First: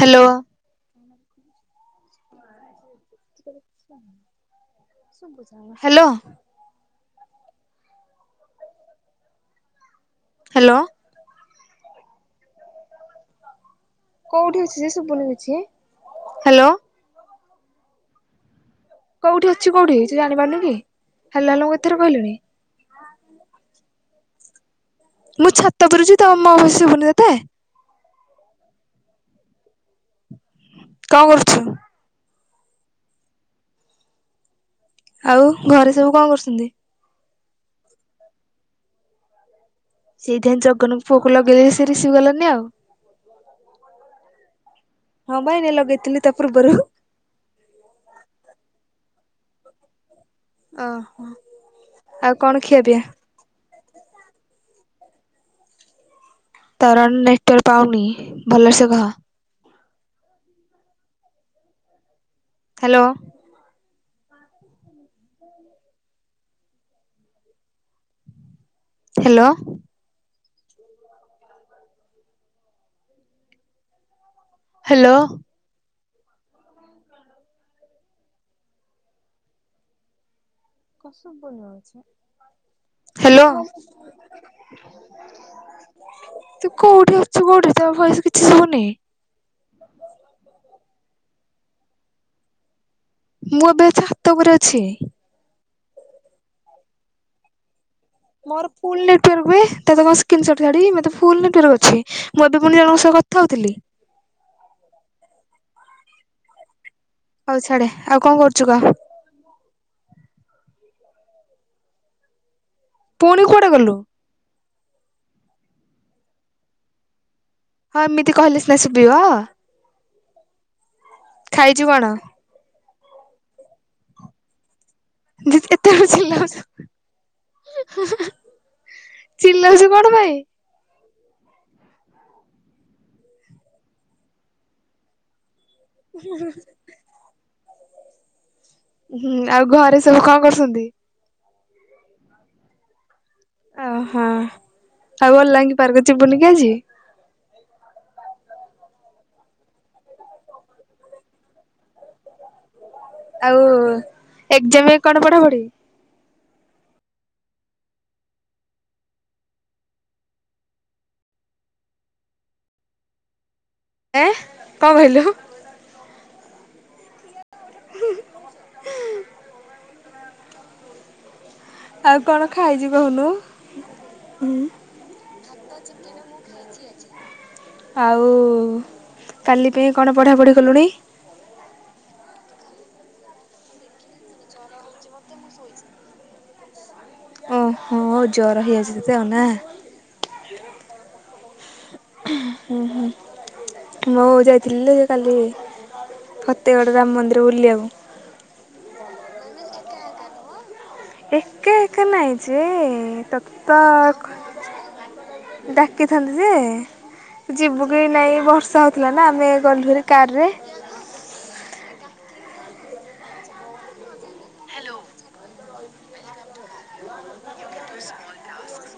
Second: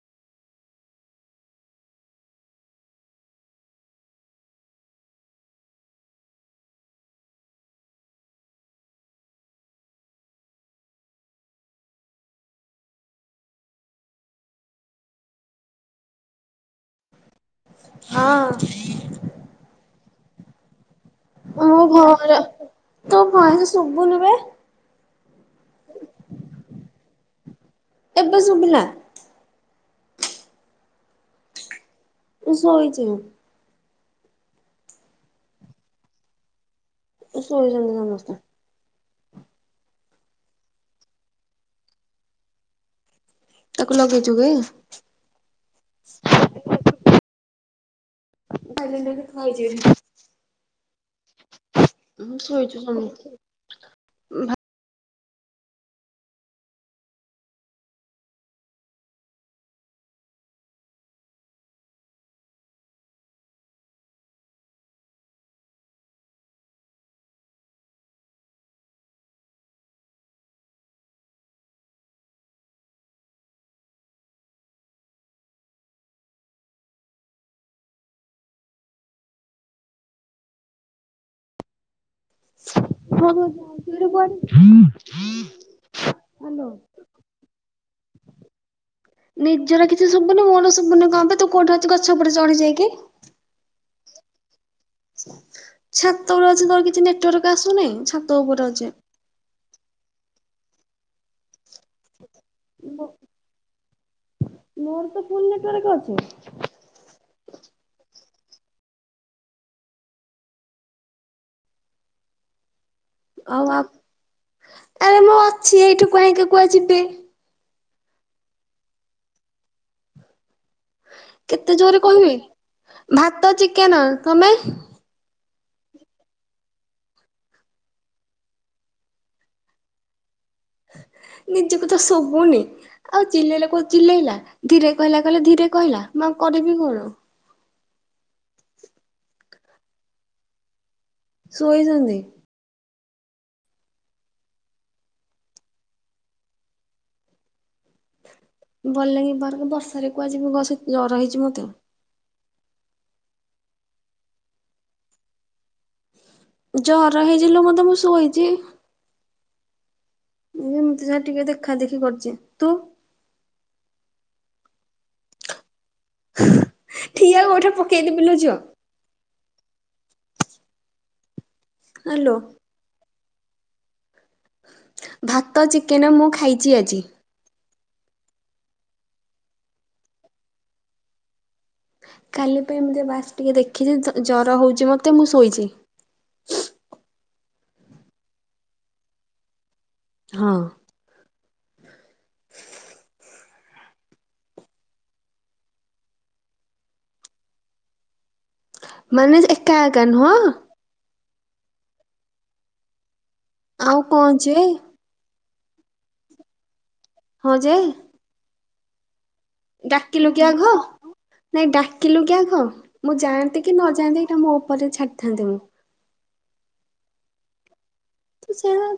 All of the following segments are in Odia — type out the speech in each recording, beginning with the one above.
ହ୍ୟାଲୋ। ହ [inaudible] [inaudible] ହ୍ୟାଲୋ। ହାଲୋ। କୋଉଠି ଅଛି ଯେ ଶୁବୁନି କିଛି ହ୍ୟାଲୋ। ହଁ। କୋଉଠି ଅଛି କୋଉଠି ସେ ଜାଣିପାରୁନି କି? ମୁଁ ଘରେ ତୋ ଭଏସ୍ ଶୁବୁନି ବେ। ମୁଁ ଛାତ ଉପରେ ଅଛି ତମ ଭଏସ୍ ଶୁଭୁନି [unintelligible] ଏବେ ଶୁବିଲା। କଣ କରୁଛୁ? ତୁ ଶୋଇଥିବୁ। ଆଉ ଘରେ ସବୁ କଣ କରୁଛନ୍ତି? ଶୋଇଛନ୍ତି ସମସ୍ତେ। ସେଇଥିପାଇଁ ଜଗନ ପୁଅକୁ ଲଗେଇ ଦେଇଚି ସେ ରିସିଭି କଲାନି ଆଉ। ତାକୁ ଲଗେଇଚୁ କି? ହଁ ବା ଏଇନେ ଲଗେଇଥିଲି ତୋ ପୂର୍ବରୁ। [unintelligible] ଯଦି ଖାଇ ଯିବେ ଓହୋ ଆଉ କଣ ଶୋଇଛୁ ଖିଆପିଆ? ସବୁ। ତର ନେଟୱାର୍କ ପାଉନି ଭଲସେ କହ। ହ୍ୟାଲୋ। ହୁଁ। ହ୍ୟାଲୋ। ହ୍ୟାଲୋ। [unintelligible] ଅଛି। [unintelligible] ତୁ କୋଉଠି ଅଛୁ କୋଉଠି ତୋ ଭଏସ୍ କିଛି ଶୁବୁନି? ନିଜର କିଛି ଶୁବୁନି ମୋର ଶୁବୁନି କଣ ବେ ତୁ କୋଉଠି ଅଛୁ ଗଛ ଉପରେ ଚଢ଼ ଯାଇକି। ମୁଁ ଏବେ ଛାତ ଉପରେ ଅଛି। ଛାତ ଉପରେ ଅଛୁ ତୋର କିଛି ନେଟୱାର୍କ ଆସୁନି ଛା ମୋର ଫୁଲ୍ ନେଟୱାର୍କ ବେ ତତେ କଣ ସ୍କ୍ରିନସଟ୍ ଛାଡ଼ିବି ମୋର ତ ଫୁଲ ନେଟୱାର୍କ ଅଛି। ମୁଁ ଏବେପୁଣି ଜଣଙ୍କ ସହ କଥା ହଉଥିଲି। ମୋର ତ ଫୁଲ୍ ନେଟୱାର୍କ ଅଛି। ହଉ ଛାଡ଼େ ଆଉ କଣ କରୁଛୁ କହ? ପୁଣି କୁଆଡେ ହଉ ଆ ଗଲୁ? ଆରେ ମୁଁ ଅଛି ଏଇଠୁ କାହିଁକି କୁଆଡ଼େ ଯିବି। ହଁ ଏମିତି କହିଲେ ସିନା ଶୁଭିବ। କେତେ ଖାଇଛୁ ଜୋରେ କଣ କହିବି ଭାତ ଚିକେନ ତମେ? ଯେ କେତେ [unintelligible] ଚିଲଉଛୁ କଣ ପାଇଁ? ନିଜକୁ ତ ଶୁଭୁନି ଆଉ ଚିଲେଇଲେ କହୁଚୁ ଚିଲେଇଲା ଧୀରେ କହିଲା କହିଲା ଧୀରେ କହିଲା ମୁଁ ଆଉ କରିବି କଣ? ହୁଁ ଆଉ ଘରେ ସବୁ କଣ କରୁଛନ୍ତି? ଶୋଇଚନ୍ତି। ଓ ହୋ ଆଉ ଅଲାଙ୍କି ପାର୍କ ଯିବୁନି କି ଆଜି? ଭଲ ଲାଗିଲେ ବାହାରକୁ ବର୍ଷାରେ କୁଆଡେ ଯିବୁ ବସେ ଜର ହେଇଛି ମତେ ଆଉ ଏଜାମ୍ ପାଇଁ କଣ ପଢାପଢି? ଜର ହେଇଛି ଲୋ ମତେ ମୁଁ ଶୋଇଛି ଉମ୍ ଏମିତି ଯାହା ଟିକେ ଦେଖାଦେଖି କରିଛି ତୁ? ଏ କଣ କହିଲୁ? ଠିଆ ଗୋଇଠା ପକେଇଦେବି ଲୋ ଝିଅ। ଆଉ ହାଲୋ କଣ ଖାଇଛୁ କହୁନୁ ହୁଁ? ଭାତ ଚିକେନ ମୁଁ ଖାଇଛି ଆଜି ଆଉ-ଉ-ଉ-ଉ କାଲି ପାଇଁ କଣ ପଢ଼ାପଢ଼ି କଲୁଣି? କାଲି ପାଇଁ ମୁଁ ଟିକ ବାସ୍ ଟିକେ ଦେଖିଛି ଜର ହେଉଛି ମୋତେ ମୁଁ ଶୋଇଛି ଓହୋ ଜର ହେଇଆସିଛି ତ ନା। ହଁ ଉ ହୁଁ ହୁଁ। ମୁଁ ଯାଇଥିଲି ଲୋ କାଲି ଫତେଗଡ଼ ରାମ ମନ୍ଦିର ବୁଲିବାକୁ। ମାନେ ଏକା ଏକା ନୁହଁ? ଏକା ଏକା ନାହିଁ ଯେ-ଏ-ଏ ତତେ ତ ଆଉ କଣ ଯେ ଡାକିଥାନ୍ତି ଯେ ହଁ ଯେ ଯିବୁ କି ନାଇଁ ବର୍ଷା ହେଉଥିଲା ନା ଆମେ-ଏ-ଏ ଡାକିଲୁ କି ଆଘ ନାଇଁ ଡାକିଲୁ କି ଆଘ ମୁଁ ଯାଆନ୍ତି କି ନ ଯାଆନ୍ତି ଏଇଟା ମୋ ଉପରେ ଛାଡିଥାନ୍ତେ ମୁଁ। [unintelligible] ତୁ ସେଇଟା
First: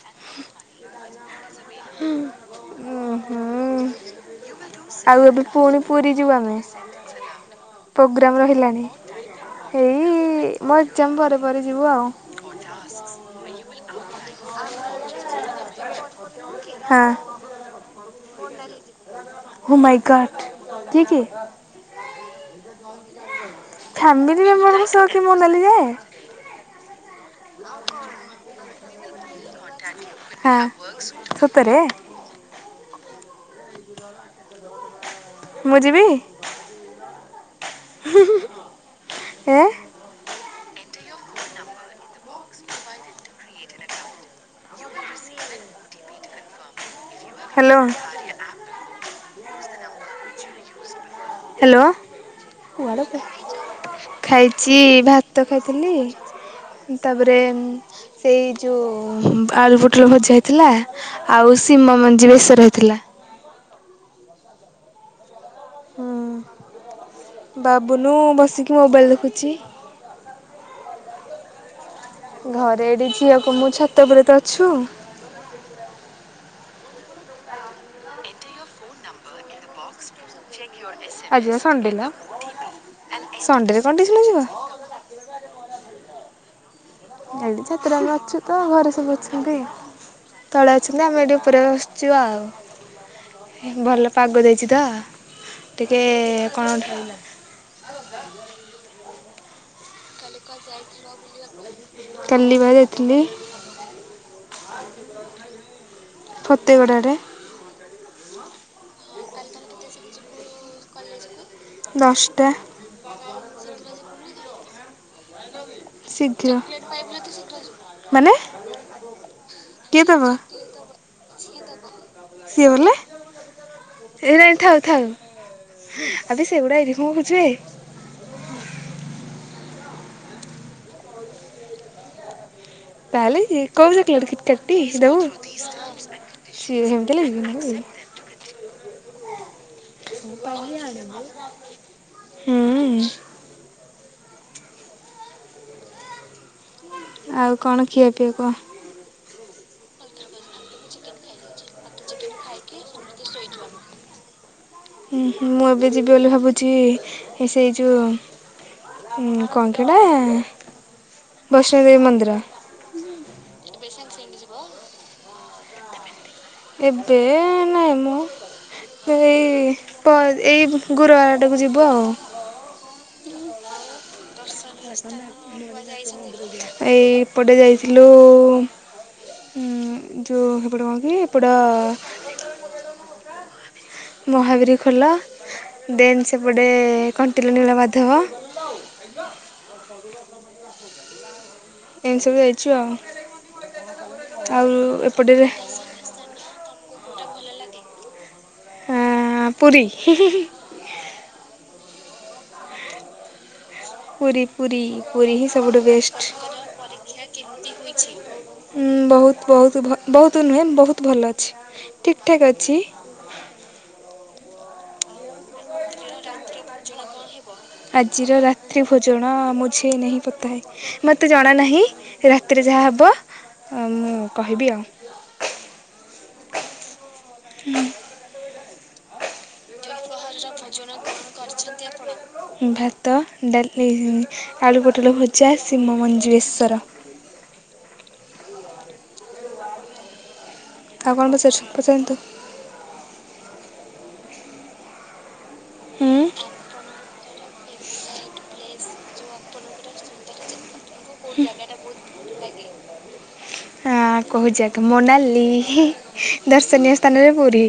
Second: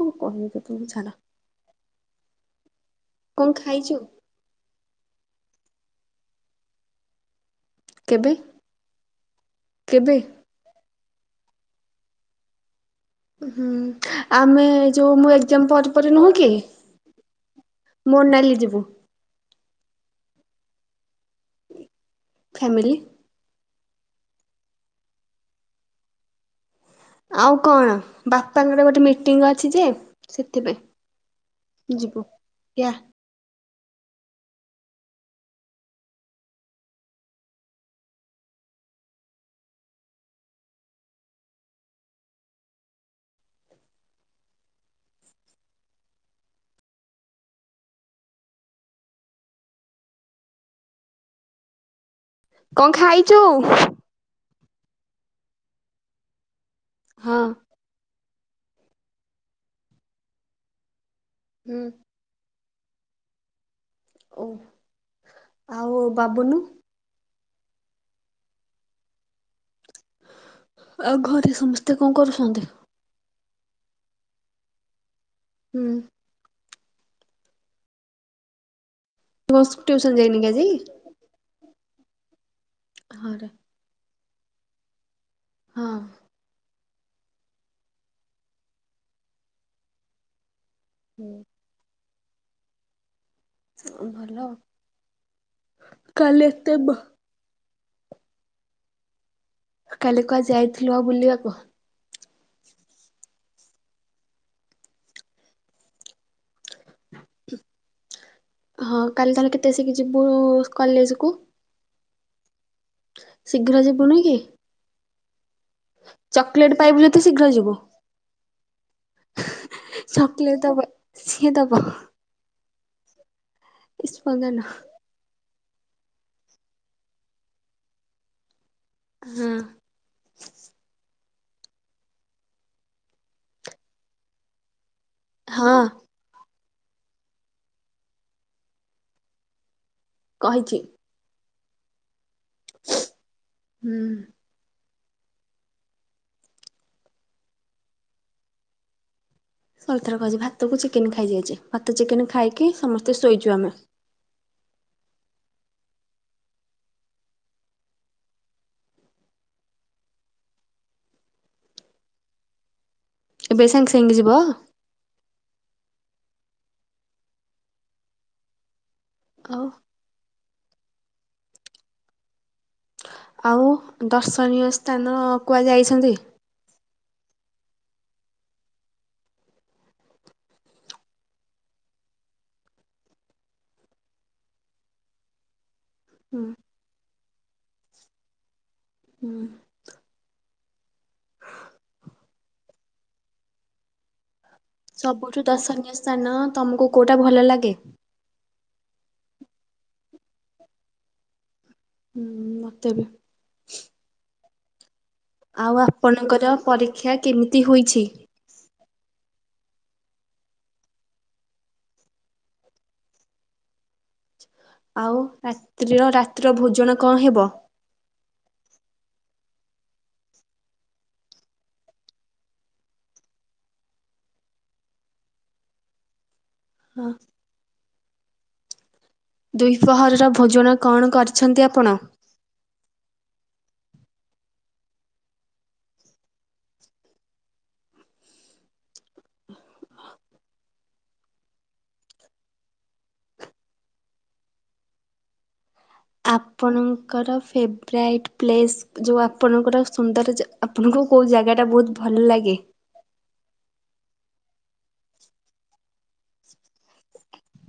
କଣ କହିବି ତତେ ହେ ଛାଡ଼ ଉଁ କଣ ହୁଁ ଖାଇଛୁ? ଆଉ ଏବେ ପୁଣି ପୁରୀ ଯିବୁ ଆମେ। କେବେ ପୋଗ୍ରାମ ରହିଲାଣି କେବେ ଏଇ-ଇ-ଇ ମୋ ଏଗ୍ଜାମ୍ ପରେ ପରେ ଯିବୁ ଆଉ। ହୁଁ ଆମେ ଯୋଉ ମୁଁ ଏକ୍ଜାମ୍ ପରେ ପରେ ନୁହିଁ କି ହଁ ମୋନାଲି ଯିବୁ ଓ ମାଇଁ ଗଟ ସିଏ କିଏ? ଫ୍ୟାମିଲି ଫ୍ୟାମିଲି ମେମ୍ବର ଙ୍କ ସହ କିଏ ମୋନାଲି ଯାଏ? ଆଉ କଣ? ବାପାଙ୍କର ଗୋଟେ ମିଟିଂ ଅଛି ଯେ ହଁ, ସେଥିପାଇଁ ସତରେ? ଇୟା। ଗୁ୍ୱାର ମୁଁ ଯିବି? ହୁଁ ହୁଁ ହୁଁ ହାଲୋ ହାଲୋ କଣ କୁଆଡେ ଖାଇଛୁ ପଳ ଖାଇଛି ଭାତ ଖାଇଥିଲି ହଁ ତାପରେ ଉ-ଉ-ଉ ସେଇ ଯୋଉ ଆଳୁପୋଟଳଭଜା ହେଇଥିଲା ଆଉ ହୁଁ ଶିମମଞ୍ଜି ବେସର ହେଇଥିଲା। ଓ ଆଉ-ଉ-ଉ ହୁଁ ବାବୁନୁ? ବାବୁନୁ ବସିକି ମୋବାଇଲ୍ ଦେଖୁଛି। ଆଉ ଘରେ ସମସ୍ତେ ତୁ କଣ କରୁଛୁ? ଘରେ ଏଠି ଝିଅକୁ ମୁଁ ଛାତ ଉପରେ ତ ଅଛୁ। ହୁଁ। ପୁଅ ହ୍ୟୁସନ୍ ଯାଇନି କି ଆଜି? ଆଜିିବା ସଣ୍ଡେ ଲୋ। ହଁରେ ସଣ୍ଡେରେ କଣ ଟ୍ୟୁସନ ଯିବ? ହଁ। ଏଠି ଛାତରେ ଆମେ ଅଛୁ ତ, ଘରେ ସବୁ ଅଛନ୍ତି। ତଳେ ଅଛନ୍ତି ଆମେ ଏଠି ଉପରେ ବ ଛୁ ଆଉ। ଭଲ ପାଗ ଦେଇଛି ତ। ଟିକେ କାଲି ଏତେ କଣ ବ ଆଉଟା [unintelligible] କାଲି କୁଆଡେ ଯାଇଥିଲୁ ବୁଲିବାକୁ? କାଲିବା ଯାଇଥିଲି। ଫତେଇ ଗୁଡା ଆଡ଼େ। ହଁ କାଲି ତାହେଲେ କେତେ ସିଗୀ- ଯିବୁ କଲେଜ କୁ? ଦଶଟା। ଶୀଘ୍ର ଯିବୁନି କି? ଶୀଘ୍ର ଚକୋଲେଟ୍ ପାଇବୁ ଜଦୀ ଶୀଘ୍ର ଯିବୁ। ମାନେ? କିଏ ଦବ ଚକଲେଟ ଦବ, ସିଏ ଦବ। ସିଏ ବଲେ ଏ ନା ସ୍ପନ୍ଦନ ଥାଉ ଥାଉ। ଆବେ ସେଗୁଡା ଏଇଠି କଣ ଖୋଜିବେ? ହୁଁ। ପଲି କଉବଜା କ ଲ କି କାଟି ଦେଉ [unintelligible] ହଁ। ସିଏ ହେମତୀ ହେଲା କି କହିଛି। ହୁଁ ଉଁ। ହୁଁ। ଆଉ କଣ ଖିଆ ପିଆ କହ? ସହେ ଥର କହିଛି ଭାତ କୁ ଚିକେନ୍ ଖାଇ ଯାଇଛି। ଭାତ ଚିକେନ୍ ଖାଇକି ସମସ୍ତେ ଶୋଇଛୁ ଆମେ। ହୁଁ ହୁଁ। ମୁଁ ଏବେ ଯିବି ବୋଲି ଭାବୁଛି ଏ ସେଇ ଯୋଉ ହଁ କଣ ଟି ହେଟା, ବୈଷ୍ଣ ଦେବୀ ମନ୍ଦିର। ଏବେ ସାଙ୍ଗେ ସାଙ୍ଗେ ଯିବ? ଏବେ ନାଇଁ ମ, ଆଉ ଏଇ ତ ଏଇ ଗୁର ଆଡକୁ ଯିବ ଆଉ। ଆଉ ଦର୍ଶନୀୟ ସ୍ଥାନ କୁଆଡେଯାଇଛନ୍ତି? ଏଇପଟେ ଯାଇଥିଲୁ ହୁଁ ଯୋ ହେପଡ଼ କଣ କି, ଏପଟ ମହାବୀର ଖୋଲ। ଦେନ୍ ହୁଁ ସେପଟେ କଣ୍ଟିଲ ନୀଳ ମାଧବ। ହୁଁ। ଶରୀର ସମ୍ଧ ଏମିତି ସବୁ ଯାଇଛୁ ଆଉ। ଆଉ ଏପଟରେ ସାନ ତମକୁ କୋଉଟା ଭଲ ଲାଗେ? ପୁରୀ। ହୁଁ ମତେ ବି। ପୁରୀ ପୁରୀ। ପୁରୀ ହିଁ ଆଉ ସବୁଠୁ ବେଷ୍ଟ। ଆପଣଙ୍କର ପରୀକ୍ଷା କେମିତି ହୋଇଛି? ବୋହୁତ୍ ବୋହୁତ୍, ଭ- ବୋହୁତ୍ ନୁହେଁ ବୋହୁତ୍ ଭଲ ଅଛି। ଠିକ୍ ଠାକ୍ ଅଛି। ଆଉ ରାତ୍ରିର ରାତ୍ରି ଭୋଜନ କଣ ହେବ? ଆଜିର ରାତ୍ରି ଭୋଜନ ମୁଝେ ନେହି ପତାହେ। ମୋତେ ଜଣା ନାହିଁ ରାତିରେ ଯାହାହବ ମୁଁ କହିବି ଆଉ। ହଁ ହୁଁ। ଦ୍ୱିପହରର ଭୋଜନ କଣ କରିଛନ୍ତି ଆପଣ? ଭାତ ଡାଲି ଉଁ ଆଳୁ ପୋଟଳ ଭଜା ଶିମ ମଞ୍ଜି ବେଶର। ଆଉ କଣ ପଚାରୁଚନ୍ତି ପଚାରନ୍ତୁ। ହୁଁ ଆପଣଙ୍କର ଫେବରାଇଟ୍ ପ୍ଲେସ୍? ଯଉଁ ଆପଣଙ୍କର ସୁନ୍ଦର ଆପଣଙ୍କୁ କୋଉଁ ଜାଗା ଟା ବହୁତ ଭଲ ଲାଗେ? ହ କହୁଛି ଆପଣଙ୍କ ନା ଲିଲି ଦର୍ଶନୀୟ ସ୍ଥାନରେ ପୁରୀ।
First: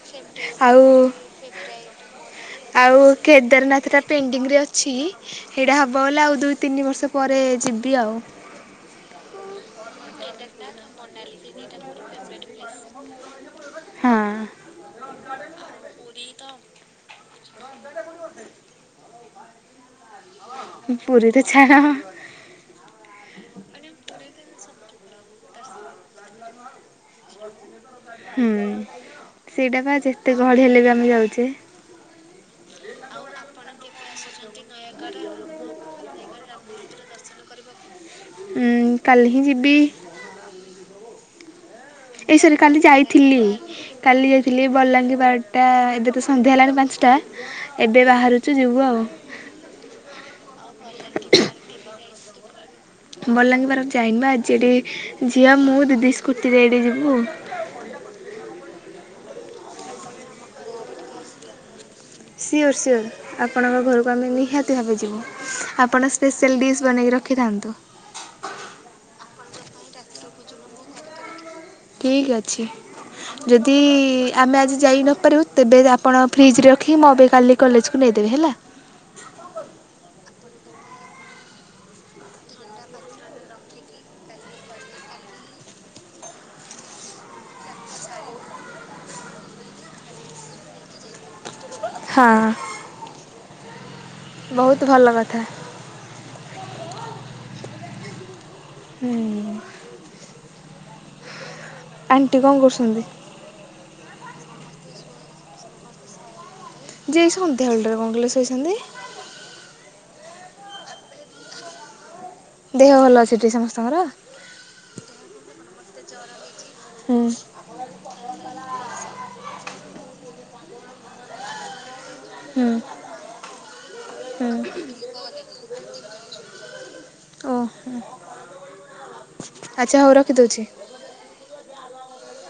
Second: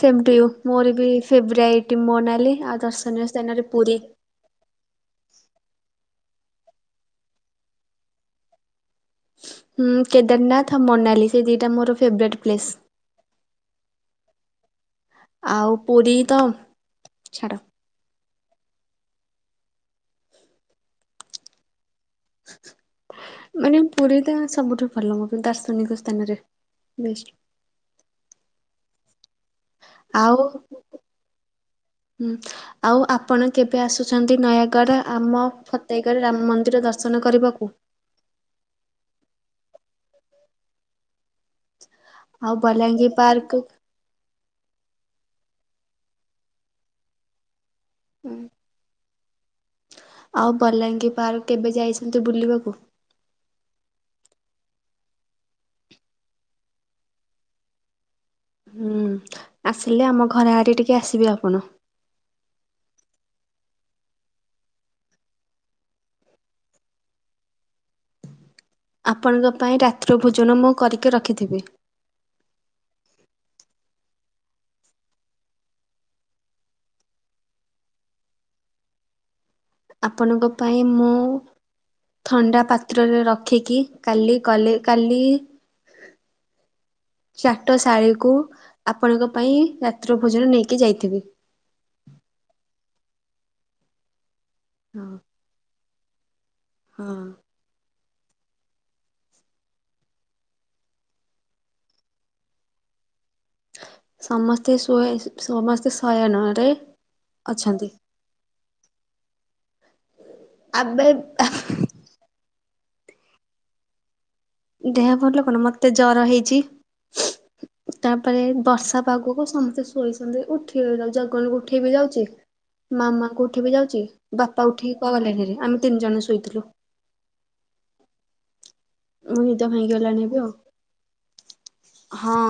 ସେମତି ଆଉ ମୋର ବି ଫେବୃଆର ମୋନାଲି। ଆଉ ଦର୍ଶନୀୟ ସ୍ଥାନରେ କେଦାରନାଥ ପୁରୀ। ଟା ତ ଉ ୱେଟିଙ୍ଗ ରେ ଅଛି ହେଇଟା ହେବ ବୋଲେ ଆଉ ଦୁଇ ତିନି ବର୍ଷ ପରେ ଯିବି ଆଉ। ହୁଁ କେଦାରନାଥ ମନାଲି ସେ ଦିଟା ମୋର ଫେବରେଟ୍ ପ୍ଲେସ। ହଁ। ଆଉ ପୁରୀ ତ ଛାଡ଼। ପୁରୀ ରେ ଛାଡ଼। ମାନେ ପୁରୀଟା ସବୁଠୁ ଭଲ ମ ଦାର୍ଶନିକ ସ୍ଥାନରେ ବି ହୁଁ ସେଇଟା ବା ଯେତେ ଆଉ ଗହଳି ହେଲେ ବି ଆମେ ଯାଉଚେ। ହୁଁ। ଆଉ ଆପଣ କେବେ ଆସୁଛନ୍ତି ନୟାଗଡ଼ ଆମ ଫତେଗଡ଼ ରାମ ମନ୍ଦିର ଦର୍ଶନ କରିବାକୁ? ହୁଁ କାଲି ହିଁ ଯିିବି। ଏଇ ଆଉ ଶୁଣ କାଲି ବଲାଙ୍ଗୀ ଯାଇଥିଲି ପାର୍କ କାଲି ଯାଇଥିଲି ବଲାଙ୍ଗୀର ବାରଟା ଏବେ ତ ସନ୍ଧ୍ୟା ହେଲାଣି ପାଞ୍ଚଟା ଏବେ ବାହାରୁଚୁ ଯିବୁ ଆଉ। ଆଉ ବଲାଙ୍ଗିର ପାର୍କ କେବେ ଯାଇଛନ୍ତି ବୁଲିବାକୁ? ବଲାଙ୍ଗୀର ପାର୍କ ଯାଇନି ବା ଆଜି ଏଠି ଝିଅ ମୁଁ ଦିଦି ସ୍କୁଟିରେ ଏଇଠି ଯିବୁ। ହୁଁ ଆସିଲେ ଆମ ଘରେ ଆଡ଼େ ଟିକେ ଆସିବେ ଆପଣ। Sure sure. ଆପଣଙ୍କ ଘରକୁ ଆମେ ନିହାତି ଭାବେ ଯିବୁ ଆପଣ ସ୍ପେଶିଆଲ୍ ଡିସ୍ ବନେଇକି ରଖିଥାନ୍ତୁ। ଆପଣଙ୍କ ପାଇଁ ରାତ୍ର ଭୋଜନ ମୁଁ କରିକି ରଖିଥିବି। ଠିକ୍ ଅଛି। ଯଦି ଆମେ ଆଜି ଯାଇ ନପାରିବୁ ତେବେ ଆପଣ ଫ୍ରିଜ ରେ ରଖିକି ମୋ ପାଇଁ କାଲି କଲେଜକୁ ନେଇଦେବେ ହେଲା। ଆପଣଙ୍କ ପାଇଁ ମୁଁ ଥଣ୍ଡା ପାତ୍ରରେ ରଖିକି କାଲି କଲେ କାଲି ଚାଟ ଶାଳୀକୁୁ ଆପଣଙ୍କ ପାଇଁ ରାତ୍ର ଭୋଜନ ନେଇକି ଯାଇଥିବି। ହଁ। ବହୁତ ହଁ ଭଲ କଥା। ହଁ। ହୁଁ। ଆଣ୍ଟି କଣ କରୁଛନ୍ତି? ସମସ୍ତେ ସୋଏ ସମସ୍ତେ ଶୟନ ରେ। ଯେ ଏ ସନ୍ଧ୍ୟା ବେଳଟାରେ ହଣ କିଲୋ ସୋଇଛନ୍ତି। ଆବେ ଆଃ। ଦେହ ଭଲ ଅଛି ଟି ସମସ୍ତଙ୍କର? ଦେହ ଭଲ କଣ ମତେ ଜର ହେଇଚି। ହୁଁ। ତାପରେ ବର୍ଷା ପାଗକୁ ସମସ୍ତେ ଶୋଇଛନ୍ତି ଉଠେଇ ଯାଉଛି ଜଗଲକୁ ଉଠେଇ ବିି ଯାଉଚି। ହୁଁ ମାମା ଙ୍କୁ ଉଠି ବି ଯାଉଛି ବାପା ହୁଁ ଉଠିକି କୁଆ ଗଲାଣିରେ ଆମେ ତିନି ଜଣ ଶୋଇଥିଲୁ। ଓ ହୋ ମୁଁ ନିଦ ଭାଙ୍ଗୀ ଗଲାଣି ଏବେ ଆଉ ହଁ